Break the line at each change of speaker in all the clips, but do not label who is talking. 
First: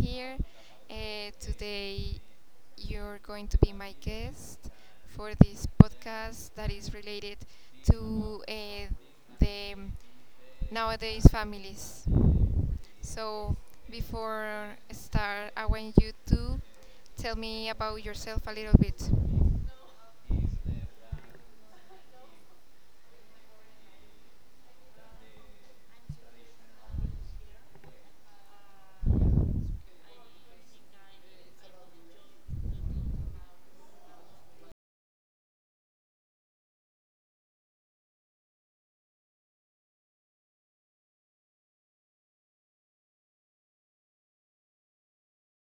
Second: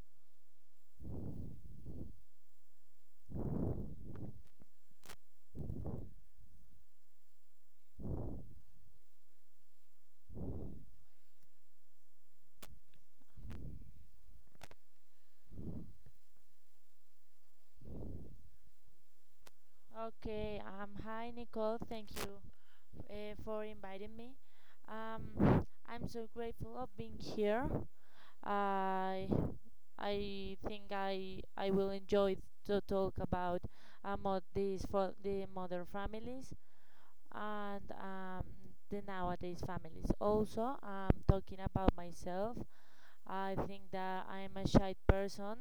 here. Today, you're going to be my guest for this podcast that is related to the nowadays families. So, before I start, I want you to tell me about yourself a little bit.
Okay, Hi Nicole, thank you for inviting me. I'm so grateful of being here. I I think I will enjoy to talk about of these for the modern families and the nowadays families. Also, I'm talking about myself, I think that I'm a shy person.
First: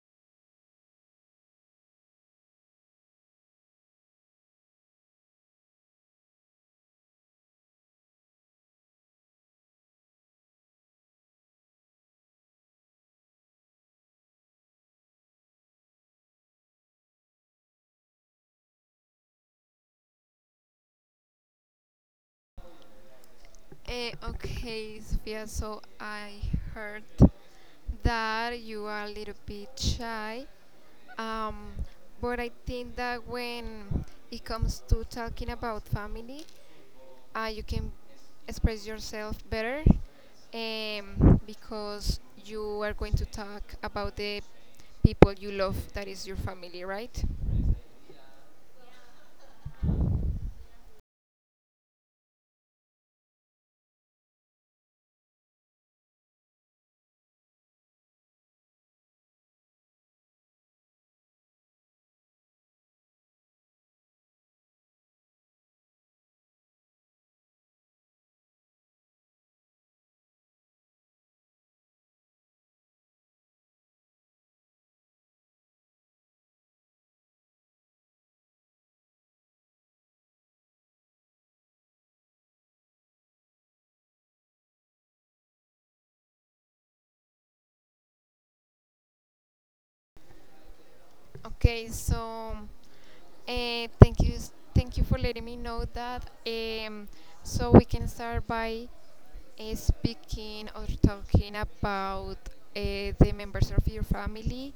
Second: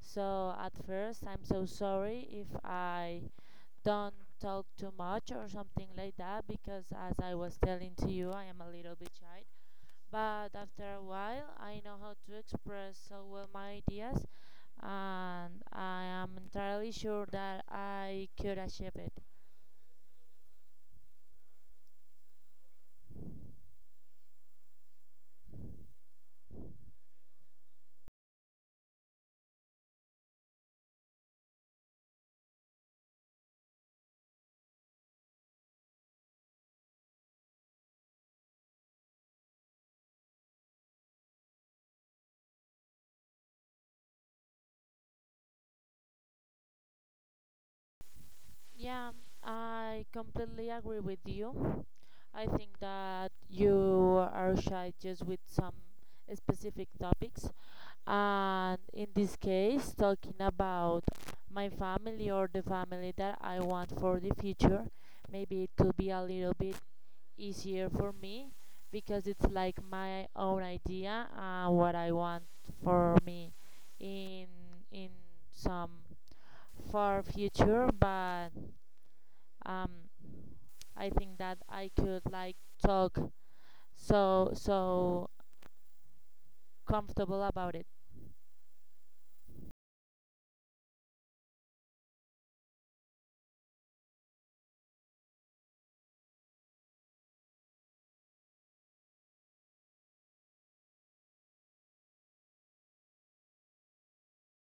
So at first, I'm so sorry if I don't talk too much or something like that because as I was telling to you I am a little bit shy, but after a while I know how to express so well my ideas, and I am entirely sure that I could achieve it.
Okay, Sophia, so I heard that you are a little bit shy. Um, but I think that when it comes to talking about family, you can express yourself better because you are going to talk about the people you love that is your family, right?
Yeah, I completely agree with you. I think that you are shy just with some specific topics. And in this case, talking about my family or the family that I want for the future, maybe it could be a little bit easier for me because it's like my own idea and what I want for me in in some far future. But um, I think that I could like talk so comfortable about it.
Okay, so thank you, thank you for letting me know that. So we can start by speaking or talking about the members of your family,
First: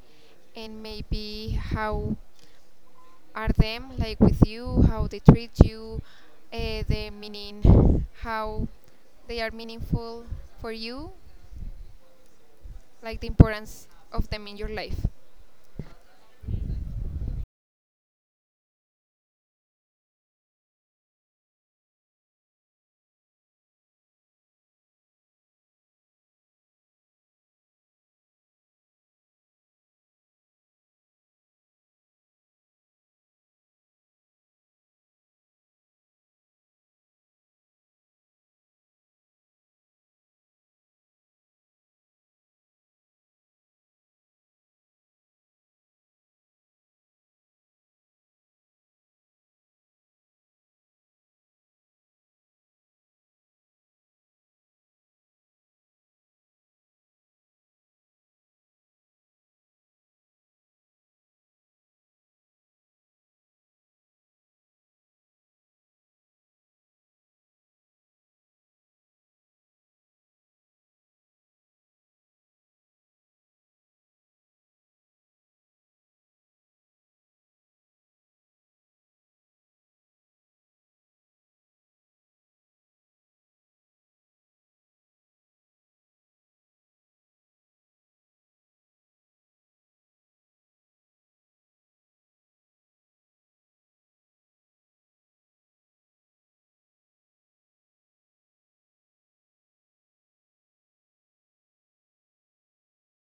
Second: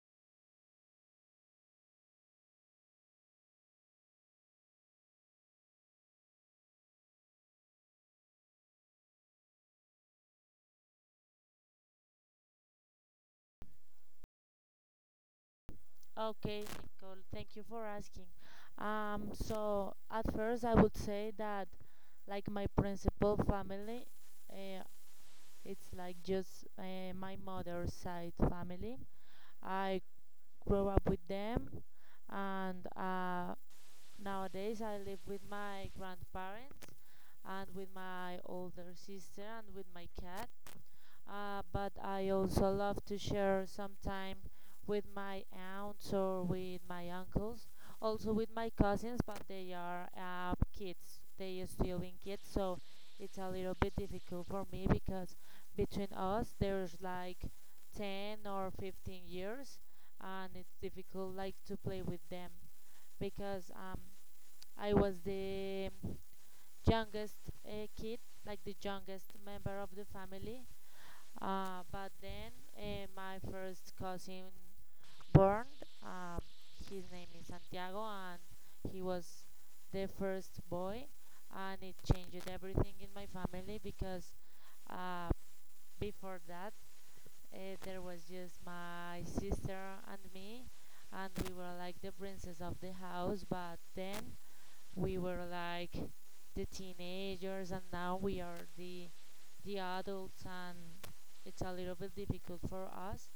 and maybe how are them like with you, how they treat you, the meaning, how they are meaningful for you, like the importance of them in your life.
Okay, Nicole, thank you for asking. So at first I would say that like my principal family, uh, it's like just my mother's side family. I grew up with them, and nowadays I live with my grandparents and with my older sister and with my cat. But I also love to share some time with my aunts or with my uncles, also with my cousins, but they are kids. They are still in kids, so it's a little bit difficult for me because between us there's like 10 or 15 years, and it's difficult like to play with them because I was the youngest kid, like the youngest member of the family, but then my first cousin born. um, his name is Santiago, and he was the first boy, and it changed everything in my family because uh, before that uh, there was just my sister and me, and we were like the princess of the house. But then we were like the teenagers and now we are the adults, and it's a little bit difficult for us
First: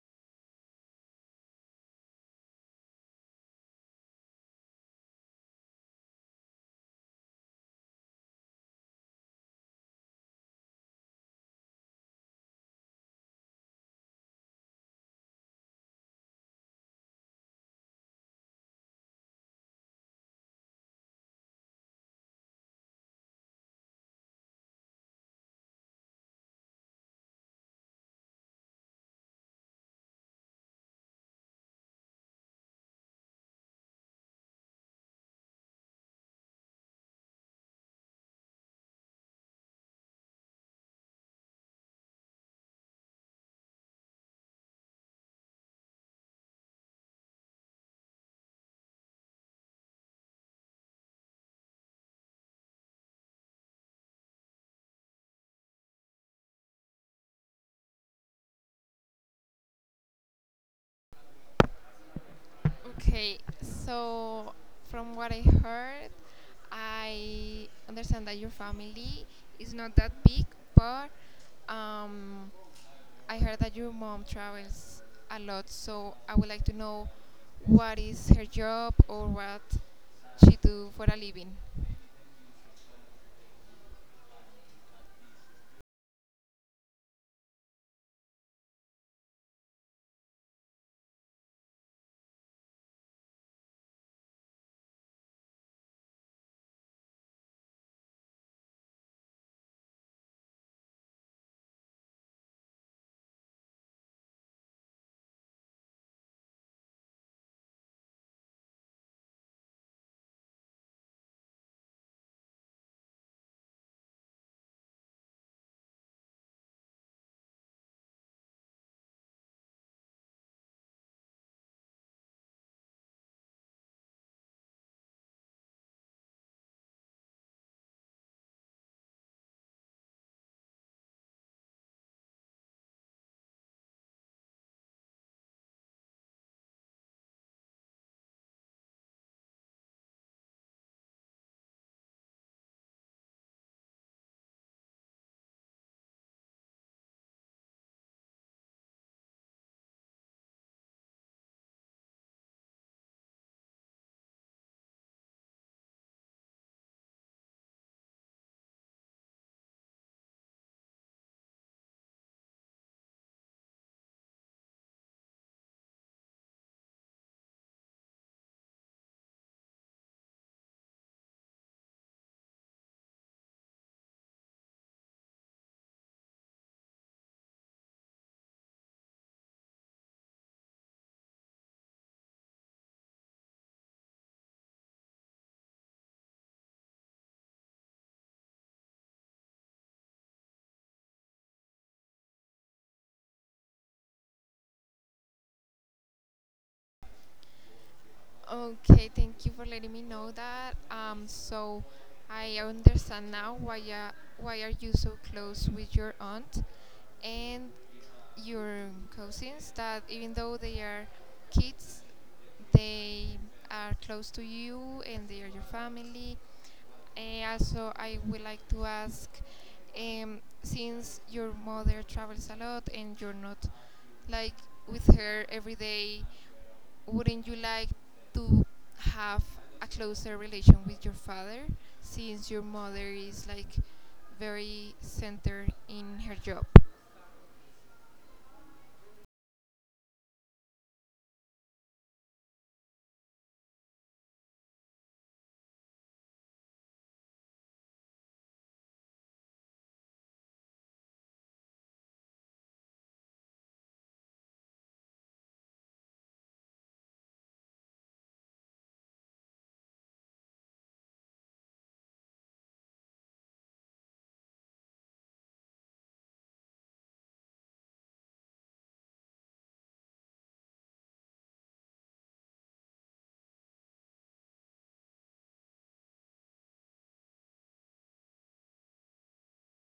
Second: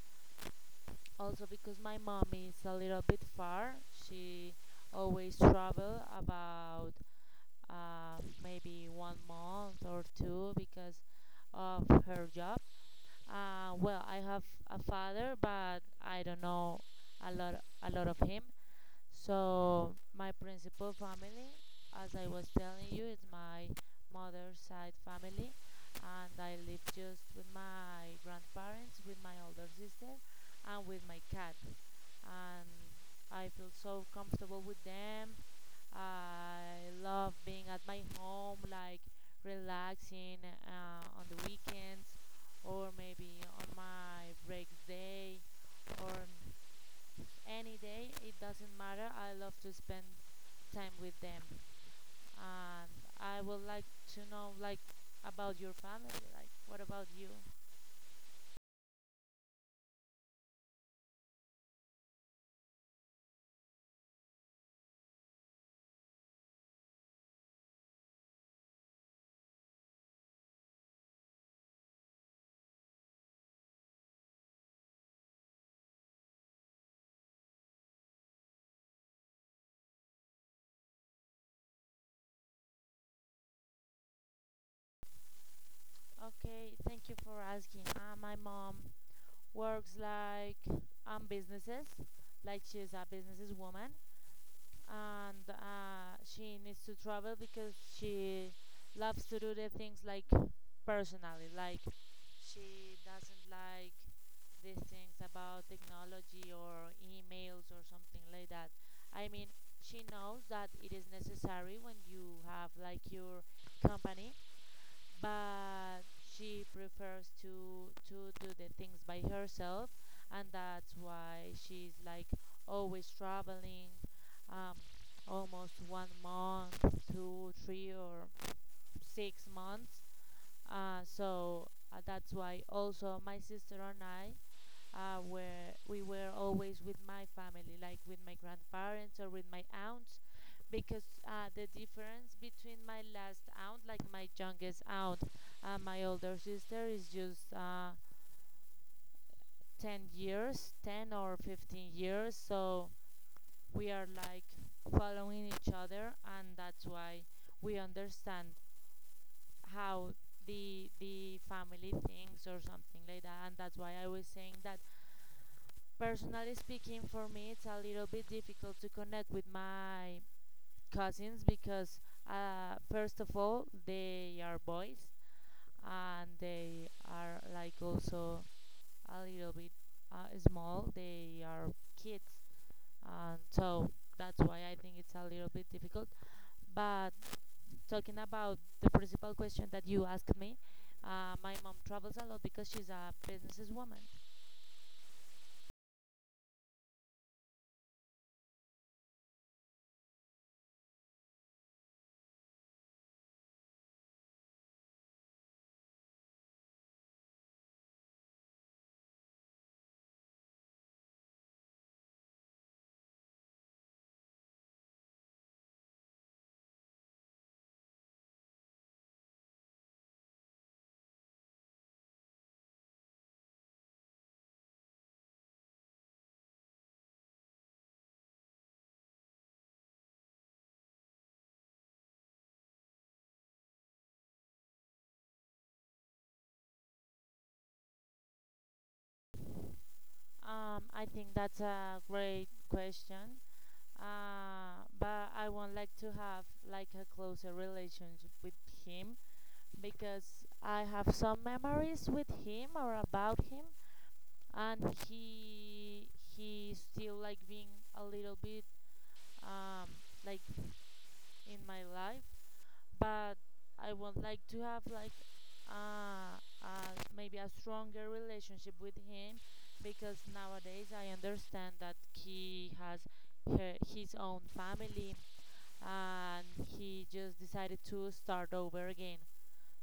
also because my mom is a little bit far. She always travel about maybe 1 month or two because of her job. Well, I have a father but I don't know a lot a lot of him. So my principal family, as I was telling you, is my mother's side family, and I live just with my grandparents, with my older sister, and with my cat. And I feel so comfortable with them. I love being at my home, like relaxing on the weekends, or maybe on my break day, or any day. It doesn't matter. I love to spend time with them, and I would like to know like about your family. Like, what about you?
Okay, so from what I heard, I understand that your family is not that big, but um, I heard that your mom travels a lot. So I would like to know what is her job or what she do for a living.
Okay, thank you for asking. My mom works like on businesses, like she's a businesswoman, and she needs to travel because she loves to do the things like personally. Like she doesn't like these things about technology or emails or something like that. I mean, she knows that it is necessary when you have like your company, but she prefers to do the things by herself, and that's why she's like always traveling um, almost 1 month, 2, 3 or 6 months. So that's why also my sister and I were we were always with my family, like with my grandparents or with my aunts, because the difference between my last aunt, like my youngest aunt, and my older sister is just 10 years, 10 or 15 years. So we are like following each other, and that's why we understand how the family thinks or something like that. And that's why I was saying that personally speaking, for me it's a little bit difficult to connect with my cousins because first of all they are boys, and they are like also a little bit small. They are kids, and so that's why I think it's a little bit difficult. But talking about the principal question that you asked me, my mom travels a lot because she's a businesswoman.
Okay, thank you for letting me know that. So I understand now why are you so close with your aunt and your cousins that even though they are kids, they are close to you and they are your family. Also, I would like to ask since your mother travels a lot and you're not like with her every day, wouldn't you like to have a closer relation with your father since your mother is like very centered in her job?
I think that's a great question, but I would like to have like a closer relationship with him because I have some memories with him or about him, and he still like being a little bit um, like in my life. But I would like to have like maybe a stronger relationship with him because nowadays I understand that he has her, his own family, and he just decided to start over again.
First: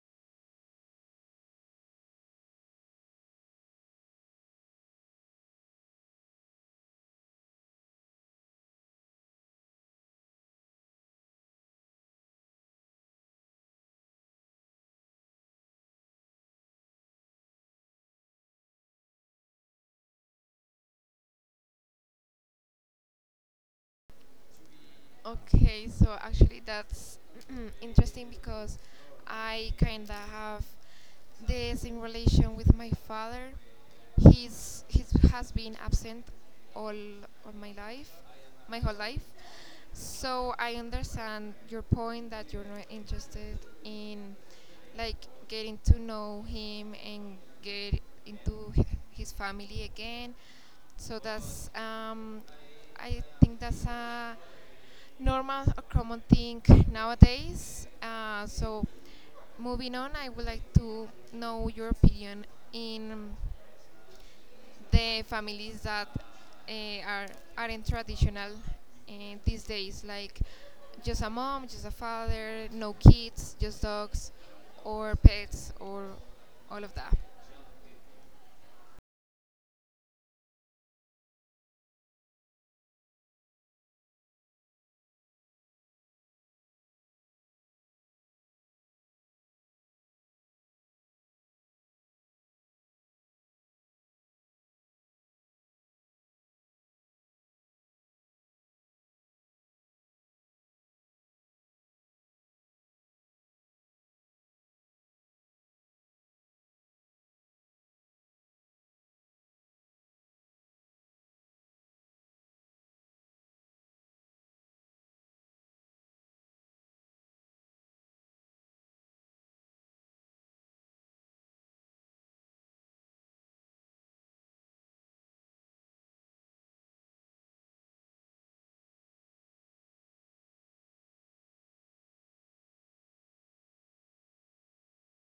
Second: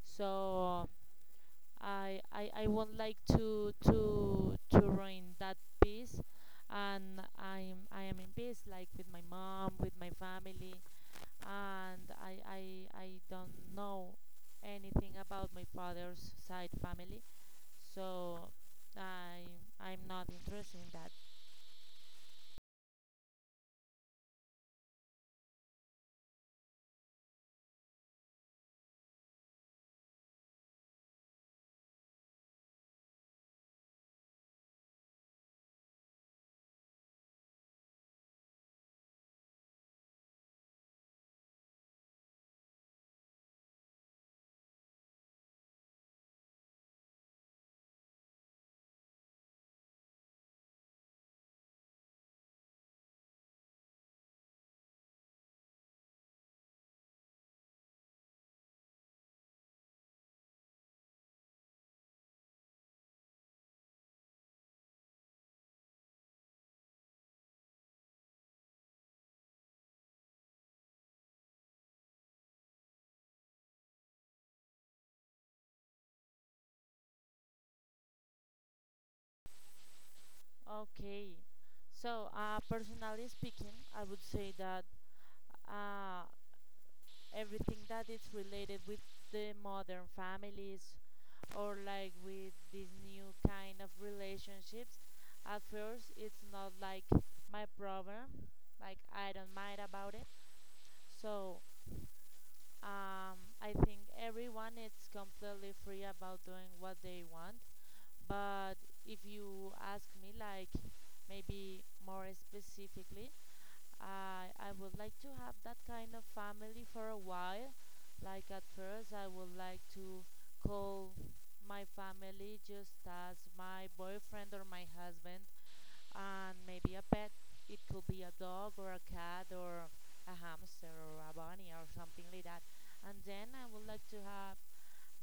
So I won't like to ruin that peace, and I am in peace, like with my mom, with my family, and I don't know anything about my father's side family, so I I'm not interested in that.
Okay, so actually that's interesting because I kinda have this in relation with my father. He has been absent all all my life, my whole life. So I understand your point that you're not interested in like getting to know him and get into his family again. So that's I think that's a normal, a common thing nowadays. So moving on, I would like to know your opinion in the families that uh, are aren't traditional uh, these days, like just a mom, just a father, no kids, just dogs, or pets, or all of that.
Okay, so personally speaking, I would say that uh, everything that is related with the modern families or like with this new kind of relationships, at first it's not like my problem. Like I don't mind about it. So I think everyone is completely free about doing what they want, but if you ask me, like maybe more specifically, I would like to have that kind of family for a while. Like at first, I would like to call my family just as my boyfriend or my husband, and maybe a pet. It could be a dog or a cat or a hamster or a bunny or something like that. And then I would like to have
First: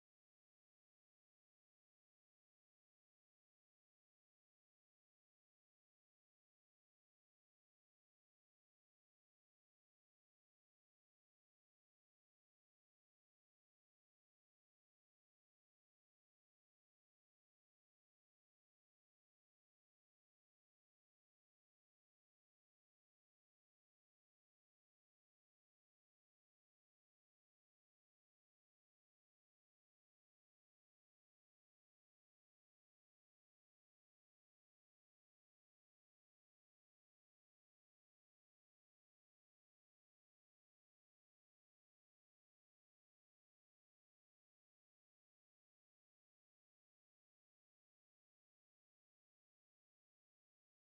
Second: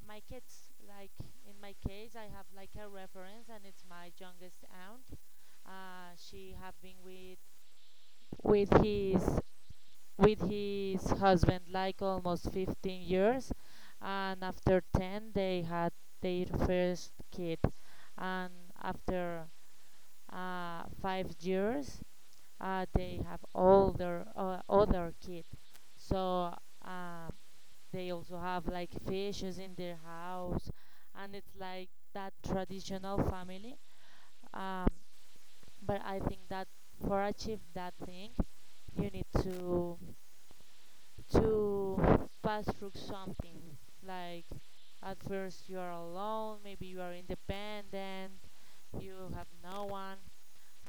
my kids. Like in my case, I have like a reference, and it's my youngest aunt. She have been with with his with his husband like almost 15 years, and after 10 they had their first kid, and after 5 years, they have older other kids. So um, they also have like fishes in their house, and it's like that traditional family. Um, but I think that for achieve that thing, you need to pass through something. Like at first you are alone, maybe you are independent, you have no one.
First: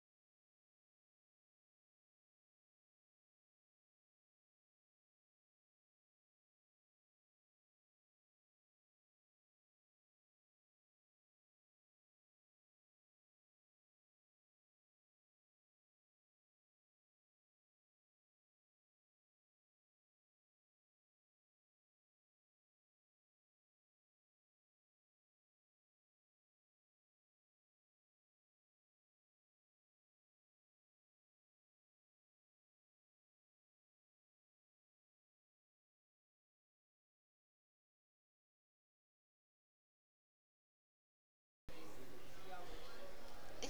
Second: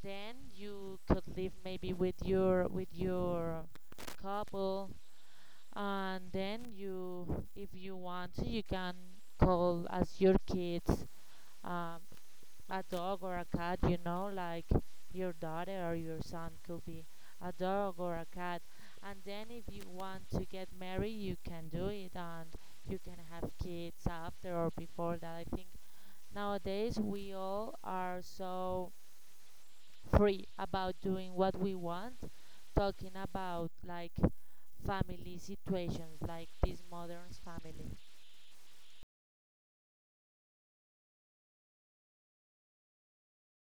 Then you could live maybe with your couple, and then you, if you want to, you can call as your kids. Um, a dog or a cat, you know, like your daughter or your son could be a dog or a cat. And then if you want to get married, you can do it and you can have kids after or before that. I think nowadays we all are so free about doing what we want, talking about like family situations, like this modern family.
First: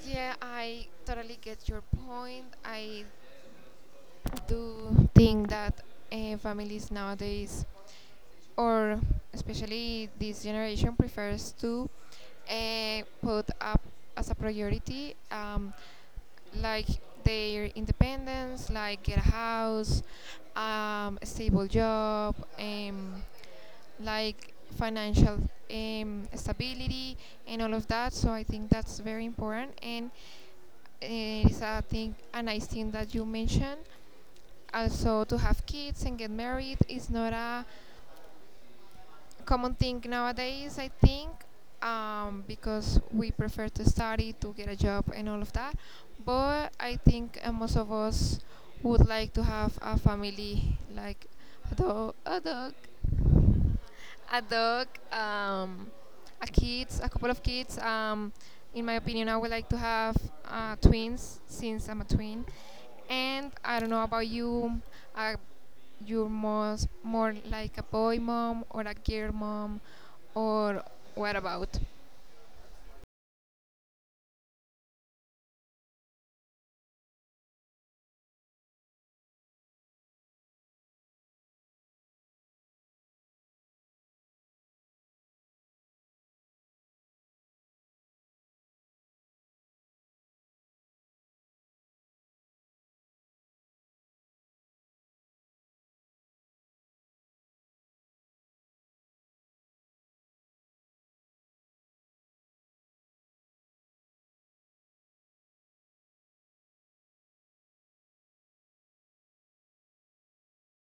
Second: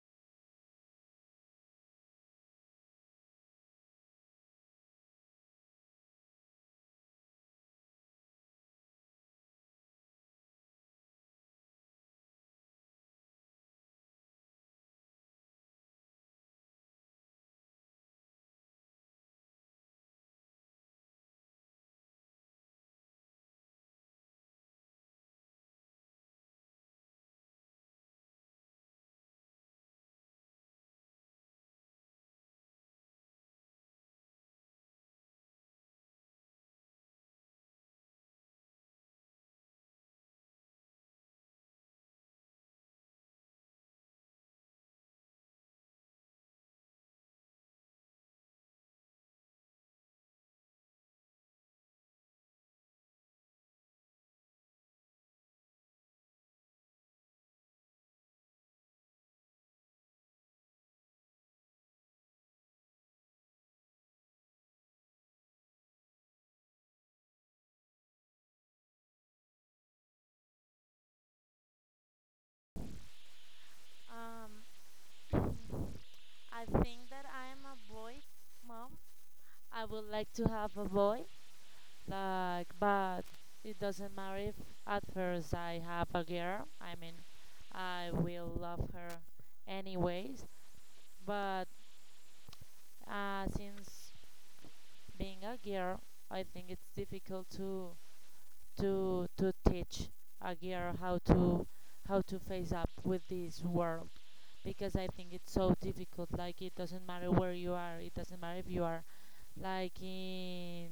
Yeah, I totally get your point. I do think that families nowadays, or especially this generation, prefers to put up as a priority, like their independence, like get a house, a stable job, like financial stability, and all of that. So I think that's very important, and it's a thing, a nice thing that you mentioned. Also, to have kids and get married is not a common thing nowadays, I think, because we prefer to study, to get a job, and all of that. But I think most of us would like to have a family, like a dog, a dog, a kids, a couple of kids. In my opinion, I would like to have twins since I'm a twin. And I don't know about you. Are you most more like a boy mom or a girl mom? Or what about?
Um, I think that I am a boy mom. I would like to have a boy, like, but it doesn't matter if at first I have a girl. I mean, I will love her anyways, but since being a girl, I think it's difficult to teach a girl how to face up with this world because I think it's so difficult. Like it doesn't matter where you are. It doesn't matter if you are like in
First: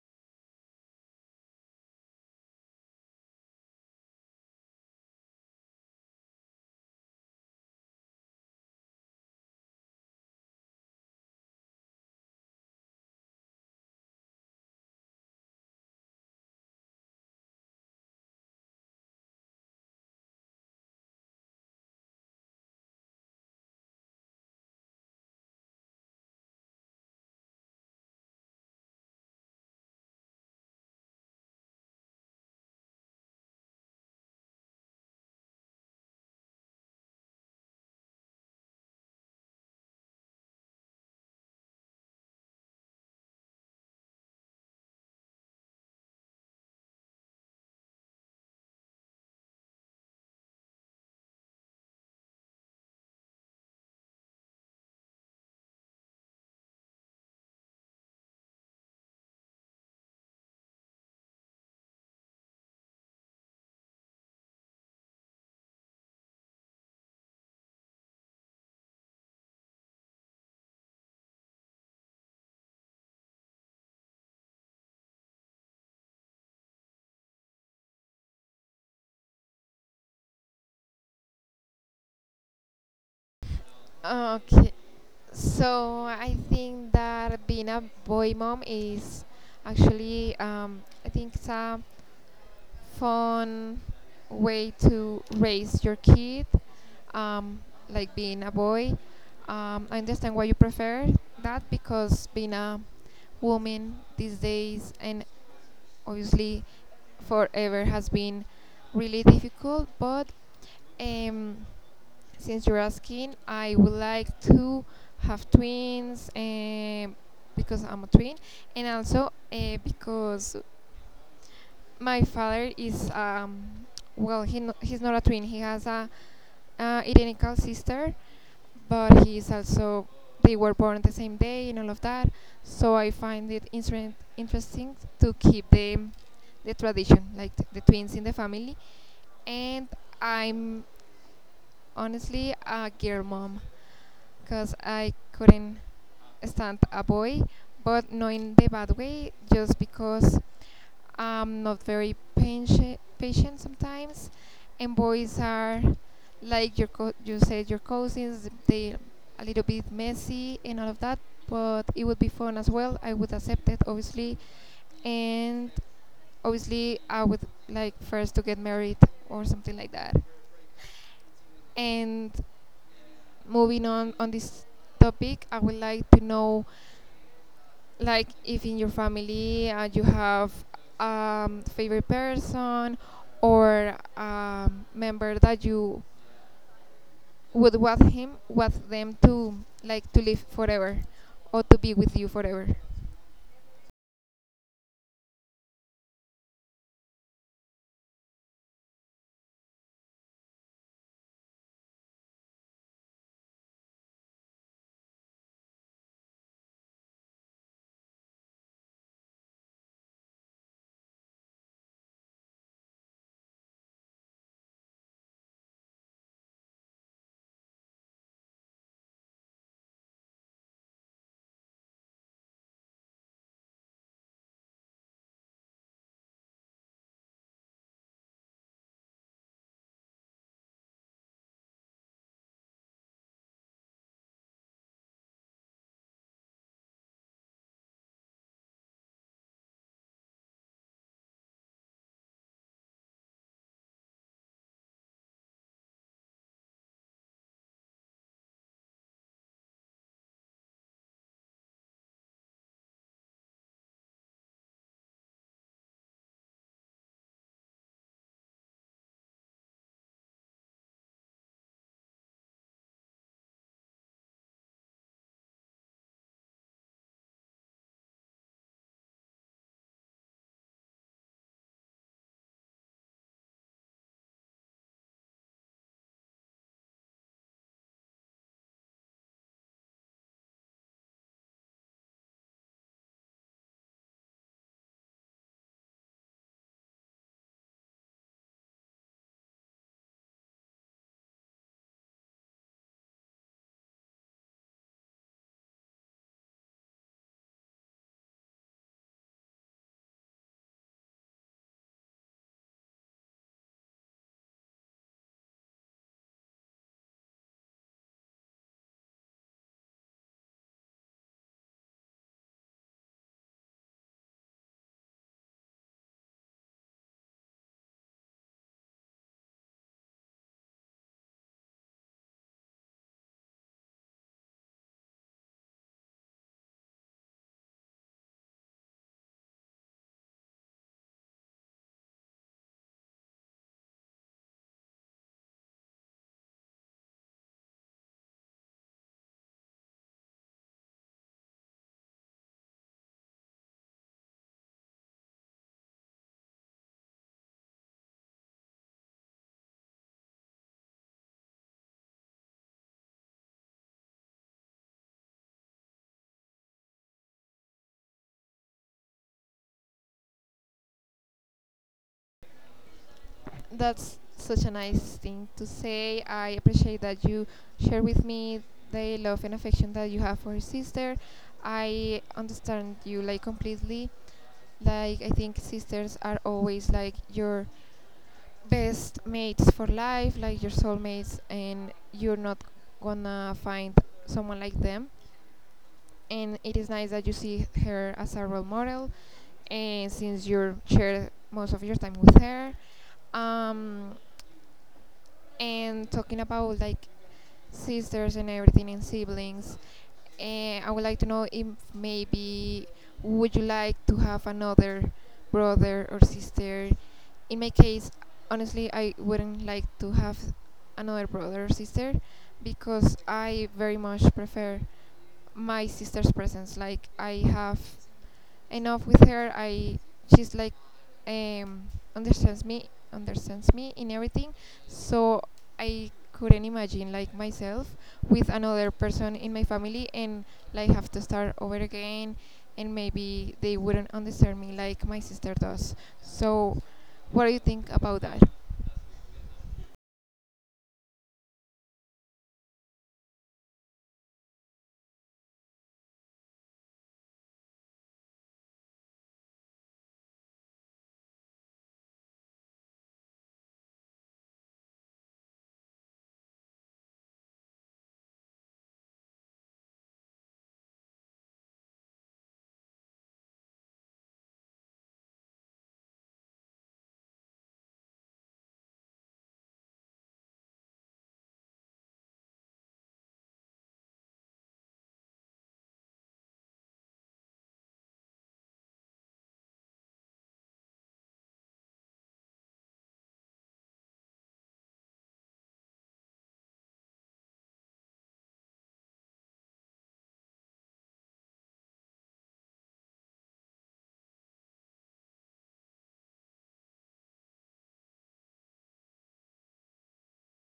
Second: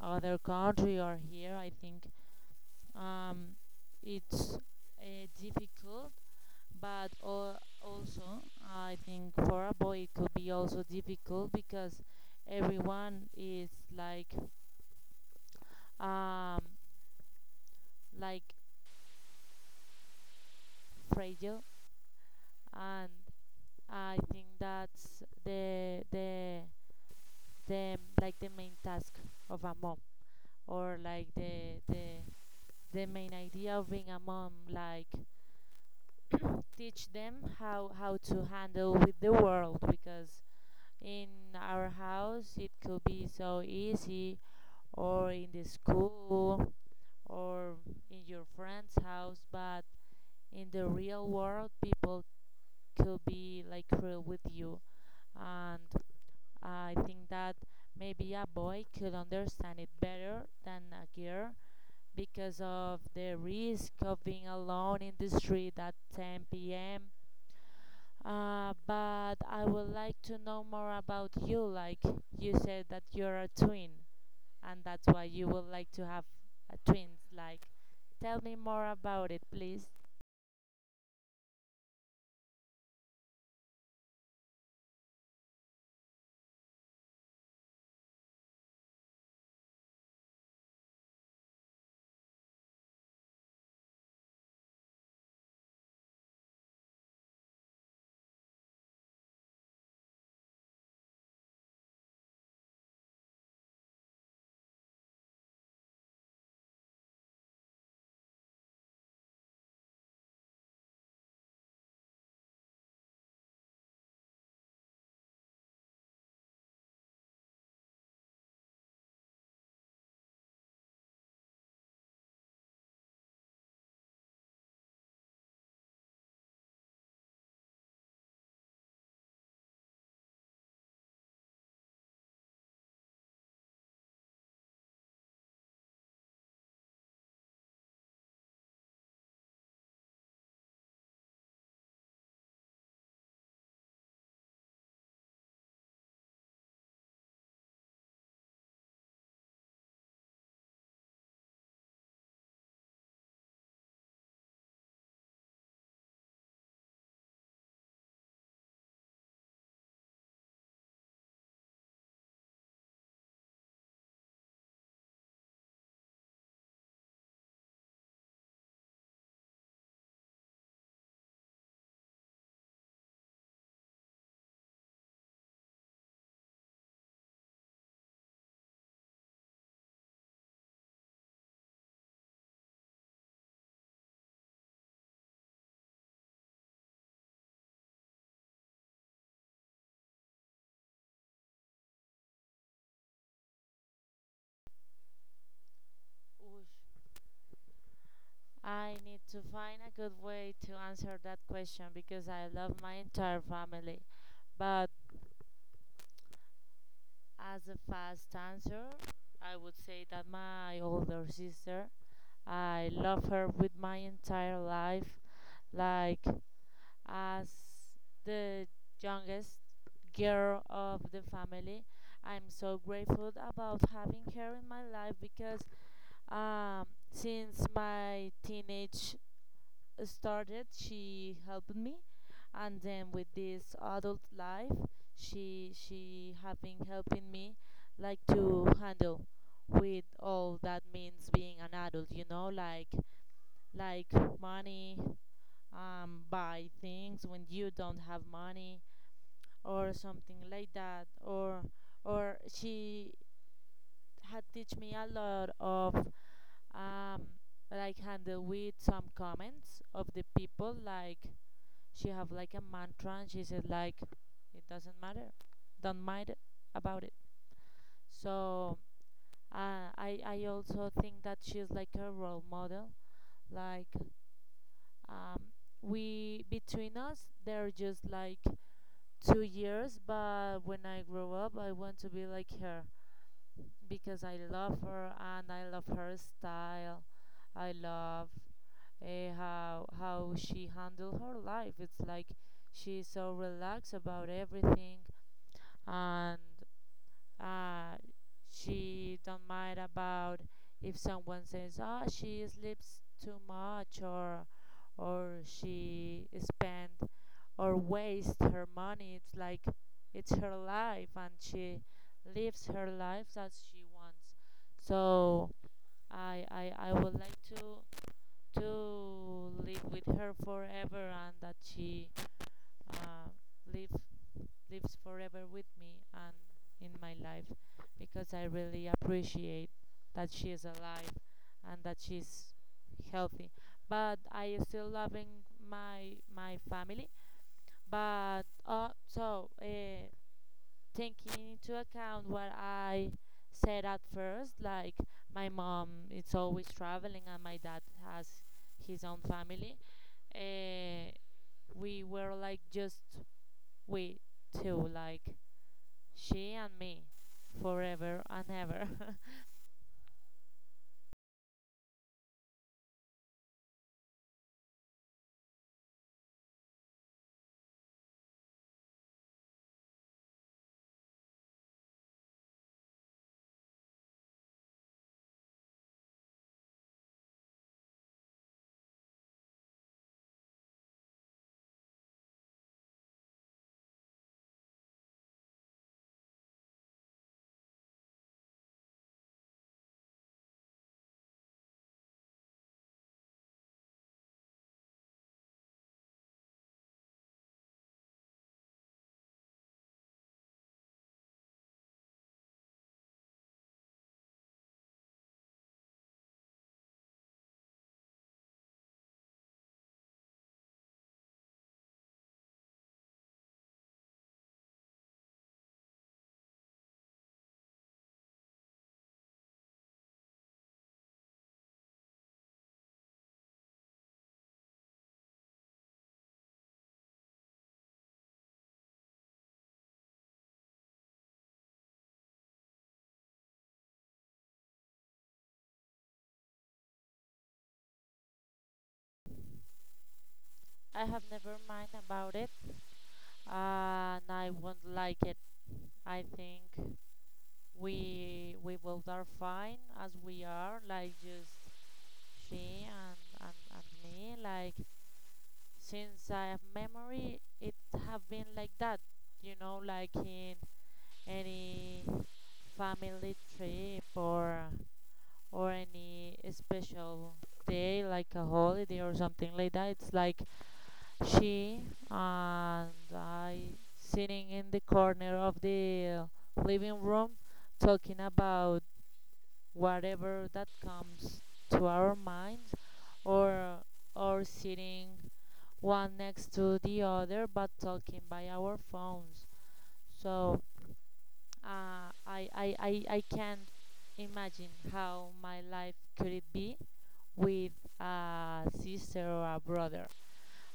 other country or here. I think um, it's difficult, but also I think for a boy it could be also difficult because everyone is like um, like fragile, and I think that's the like the main task of a mom, or like the the main idea of being a mom, like teach them how to handle with the world because in our house it could be so easy, or in the school, or in your friend's house, but in the real world people could be like cruel with you. And I think that maybe a boy could understand it better than a girl because of the risk of being alone in the street at 10 p.m. But I would like to know more about you. Like you said that you're a twin, and that's why you would like to have a twins. Like, tell me more about it, please.
Okay, so I think that being a boy mom is actually, I think it's a fun way to raise your kid, um, like being a boy. I understand why you prefer that because being a woman these days and obviously forever has been really difficult, but um, since you're asking, I would like to have twins because I'm a twin, and also because my father is well, he's not a twin. He has a identical sister, but he is also they were born on the same day and all of that. So I find it interesting to keep the tradition, like the twins in the family. And I'm honestly a girl mom, because I couldn't stand a boy, but not in the bad way, just because I'm not very patient sometimes, and boys are like your you said your cousins, they a little bit messy and all of that, but it would be fun as well. I would accept it obviously, and obviously I would like first to get married or something like that. And moving on this topic, I would like to know, like if in your family you have favorite person or member that you would want him want them to like to live forever or to be with you forever.
I need to find a good way to answer that question because I love my entire family. But as a fast answer, I would say that my older sister, I love her with my entire life, like as the youngest girl of the family. I'm so grateful about having her in my life because um, since my teenage started, she helped me, and then with this adult life, she have been helping me like to handle with all that means being an adult. You know, like like money, buy things when you don't have money or something like that, or she had teach me a lot of um, like handle with some comments of the people, like she have like a mantra and she said like it doesn't matter. Don't mind about it. So I also think that she's like a role model. Like, um, we, between us they're just like 2 years, but when I grow up I want to be like her, because I love her and I love her style. I love, how she handled her life. It's like she's so relaxed about everything, and uh, she don't mind about if someone says ah she sleeps too much, or she spend or waste her money. It's like it's her life and she lives her life as she wants. So I would like to live with her forever and that she uh, live lives forever with me and in my life, because I really appreciate that she is alive and that she's healthy. But I still loving my family. But so, taking into account what I said at first, like, my mom is always traveling and my dad has his own family. Uh, we were like just we two, like she and me, forever and ever.
That's such a nice thing to say. I appreciate that you share with me the love and affection that you have for your sister. I understand you like completely. Like I think sisters are always like your best mates for life, like your soulmates, and you're not gonna find someone like them. And it is nice that you see her as a role model, and since you share most of your time with her. Um, and talking about like sisters and everything and siblings, and I would like to know if maybe would you like to have another brother or sister? In my case, honestly, I wouldn't like to have another brother or sister because I very much prefer my sister's presence. Like I have enough with her. I She's like um, understands me in everything. So I couldn't imagine like myself with another person in my family and like have to start over again and maybe they wouldn't understand me like my sister does. So what do you think about that?
I have never mind about it, and I won't like it. I think we both are fine as we are, like just she and me. Like since I have memory, it have been like that. You know, like in any family trip or any special day like a holiday or something like that, it's like she and I sitting in the corner of the living room talking about whatever that comes to our minds, or or sitting one next to the other but talking by our phones. So I can't imagine how my life could it be with a sister or a brother.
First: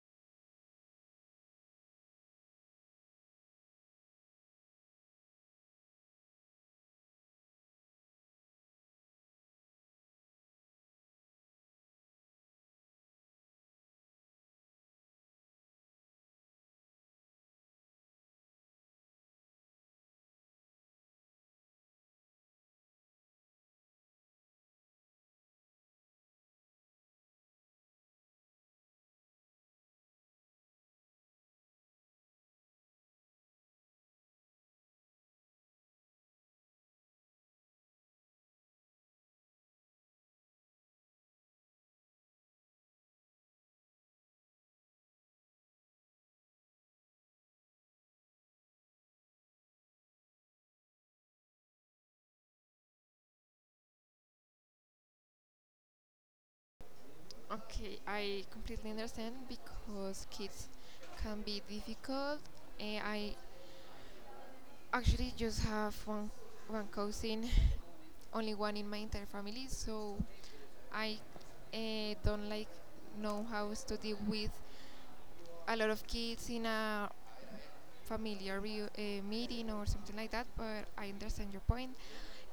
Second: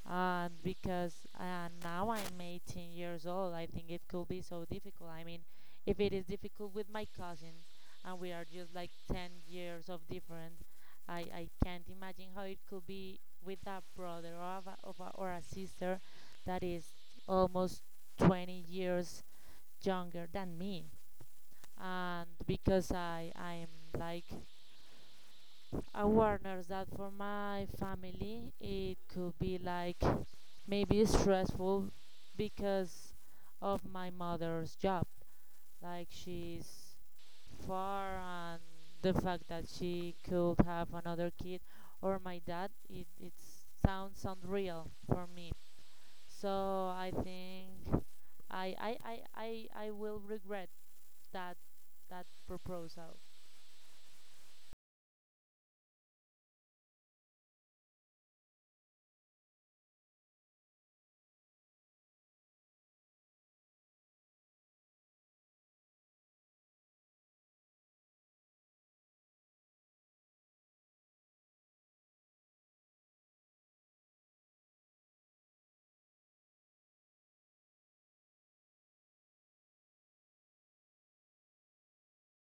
And because now I'm 18 years old, I think it could be so difficult. I mean, if it is difficult with my cousins, and we are just like 10 years of difference, I can't imagine how it could be with a brother or, of a, or a sister that is almost 20 years younger than me. And because I'm like awareness that for my family it could be like maybe stressful because of my mother's job. Like she's far, and the fact that she could have another kid or my dad, it sounds unreal for me. So I think I will regret that that proposal.
Okay, I completely understand because kids can be difficult. I actually just have one cousin, only one in my entire family, so I don't like know how to deal with a lot of kids in a familiar meeting or something like that. But I understand your point,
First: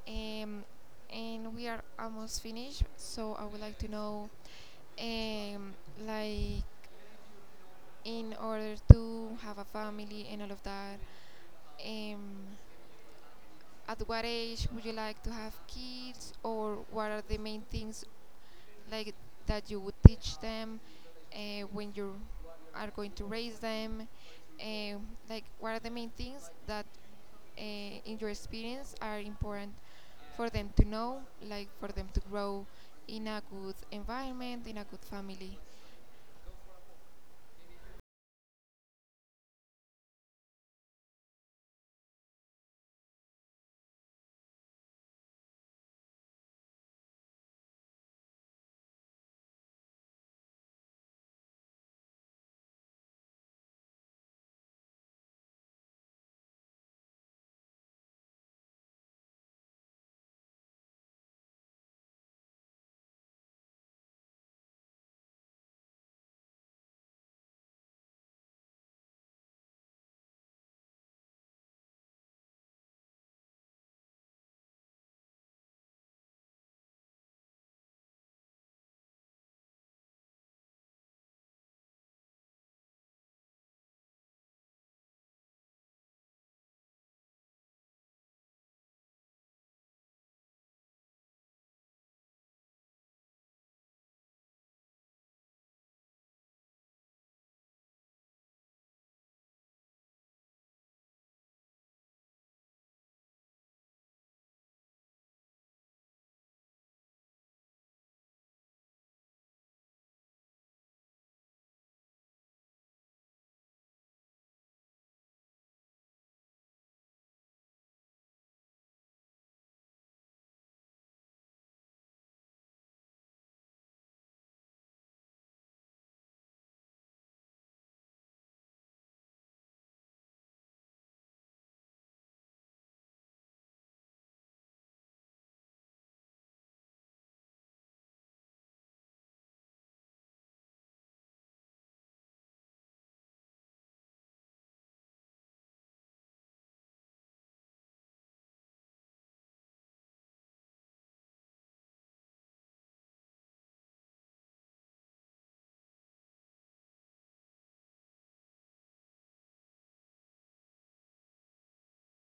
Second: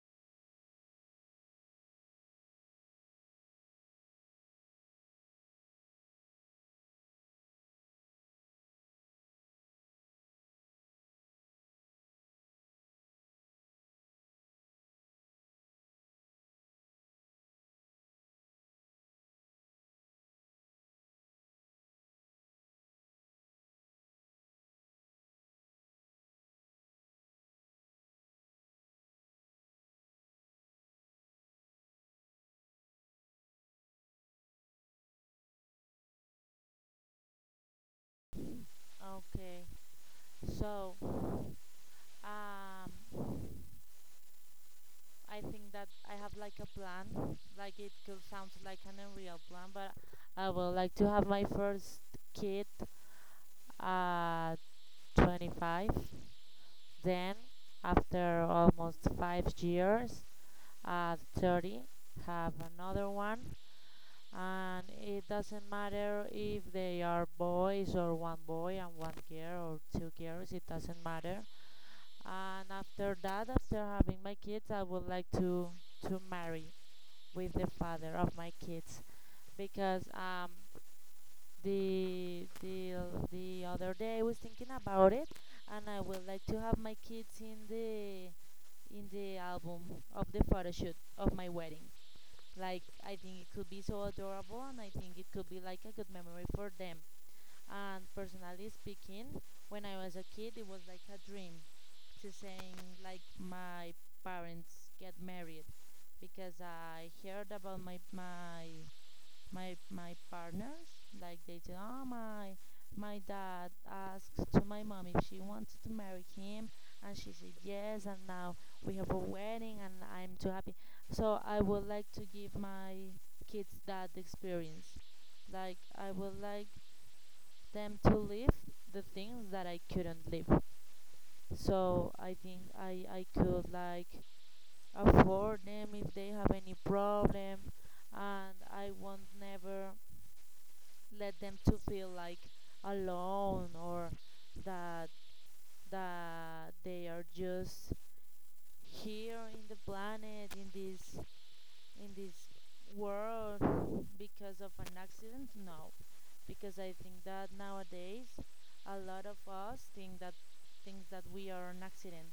um, and we are almost finished. So I would like to know, um, like in order to have a family and all of that, um, at what age would you like to have kids, or what are the main things like that you would teach them when you are going to raise them? Uh, like, what are the main things that, uh, in your experience, are important for them to know, like for them to grow in a good environment, in a good family?
Okay. So, um, I think that I have like a plan. Like it could sound like an unreal plan, but I would like to have my first kid at 25. Then, after almost 5 years, at 30, have another one. And it doesn't matter if they are boys or one boy and one girl or two girls, it doesn't matter. And after that, after having my kids, I would like to marry with the father of my kids, because the the the other day I was thinking about it, and I would like to have my kids in the album of the photo shoot of my wedding. Like I think it could be so adorable and I think it could be like a good memory for them. And personally speaking, when I was a kid, it was like a dream to seeing like my parents get married, because I heard about my partners, like they said, oh, my dad asked to my mom if she wanted to marry him and she said yes and now we have a wedding and I'm too happy. So I would like to give my kids that experience. Like I would like them to live the things that I couldn't live. So I think I could like afford them if they have any problem, and I won't never let them to feel like alone or that that they are just here in the planet in this world because of an accident. No, because I think that nowadays a lot of us think that thinks that we are an accident.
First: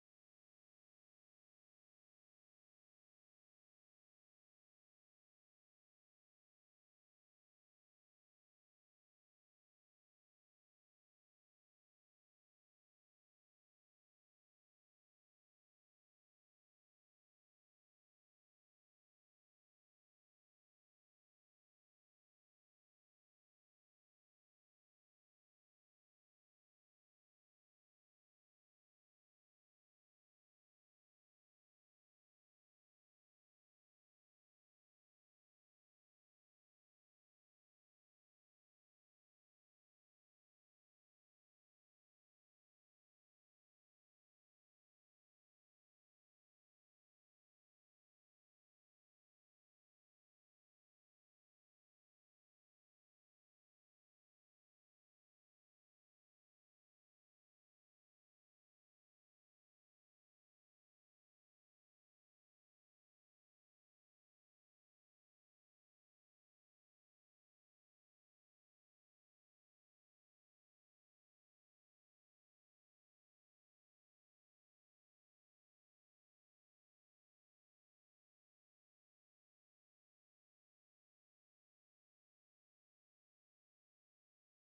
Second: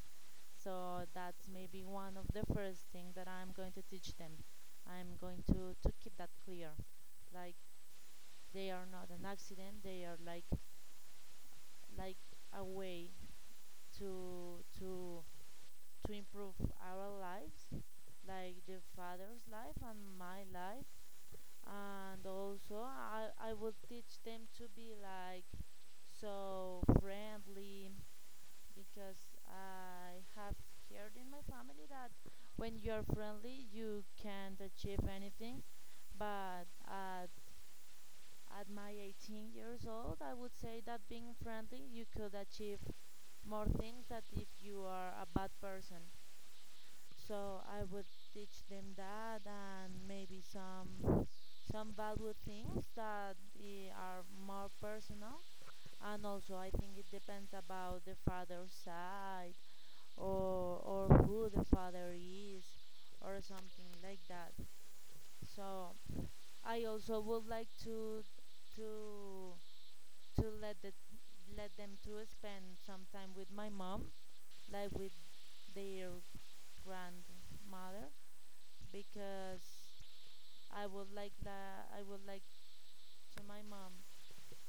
So that's maybe one of the first things that I'm going to teach them. I'm going to keep that clear, like they are not an accident. They are like like a way to to to improve our lives, like the father's life and my life. And also, I would teach them to be like so friendly, because I have heard in my family that when you're friendly, you can't achieve anything. But at my 18 years old, I would say that being friendly, you could achieve more things than if you are a bad person. So I would teach them that, and maybe some valuable things that are more personal. And also, I think it depends about the father's side or who the father is or something like that. So I also would like to to let the let them to spend some time with my mom, like with their grandmother, because I would like to my mom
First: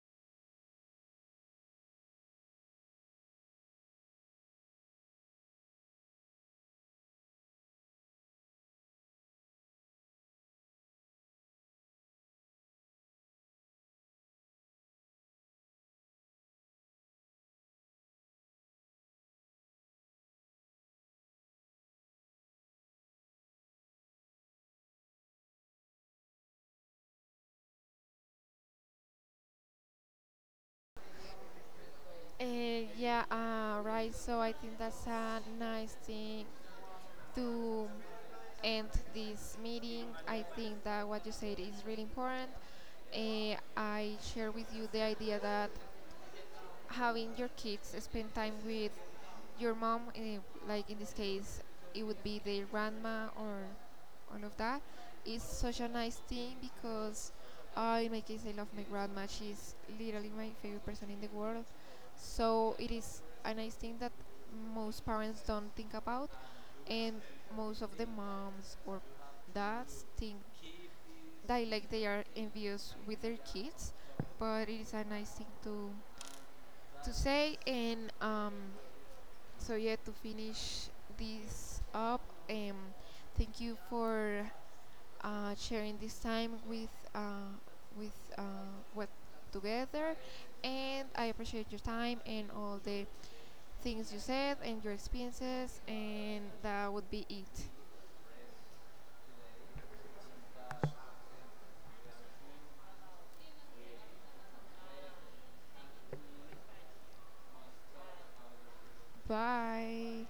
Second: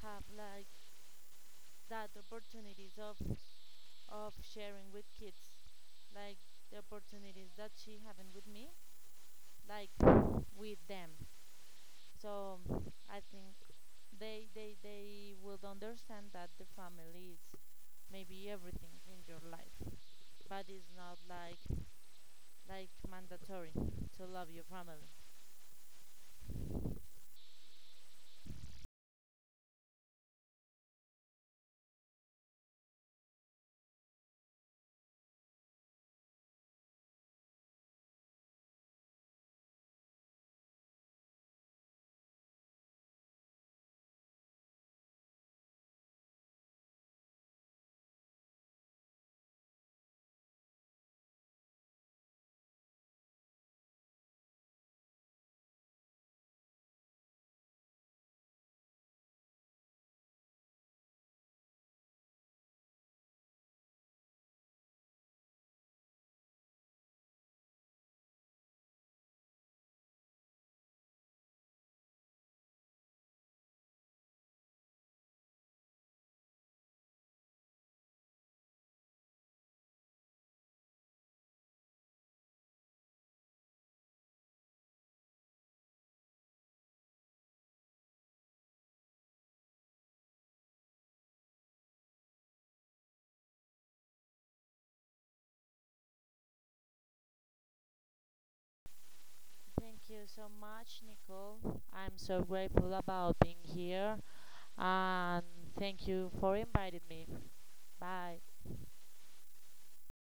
have like that opportunities of sharing with kids, like the opportunities that she having with me, like with them. So I think they would understand that the family is maybe everything in your life, but it's not like mandatory to love your family.
Yeah, right. So I think that's a nice thing to end this meeting. I think that what you said is really important. I share with you the idea that having your kids spend time with your mom, like in this case, it would be their grandma or all of that, is such a nice thing because in my case, I love my grandma. She's literally my favorite person in the world. So it is a nice thing that most parents don't think about, and most of the moms or dads think that like they are envious with their kids, but it is a nice thing to say. And so yeah, to finish this up, um thank you for sharing this time uh, with what together, and I appreciate your time and all the things you said and your experiences, and that would be it.
Thank you so much, Nicole. I'm so grateful about being here, and thank you for inviting me. Bye.
Bye.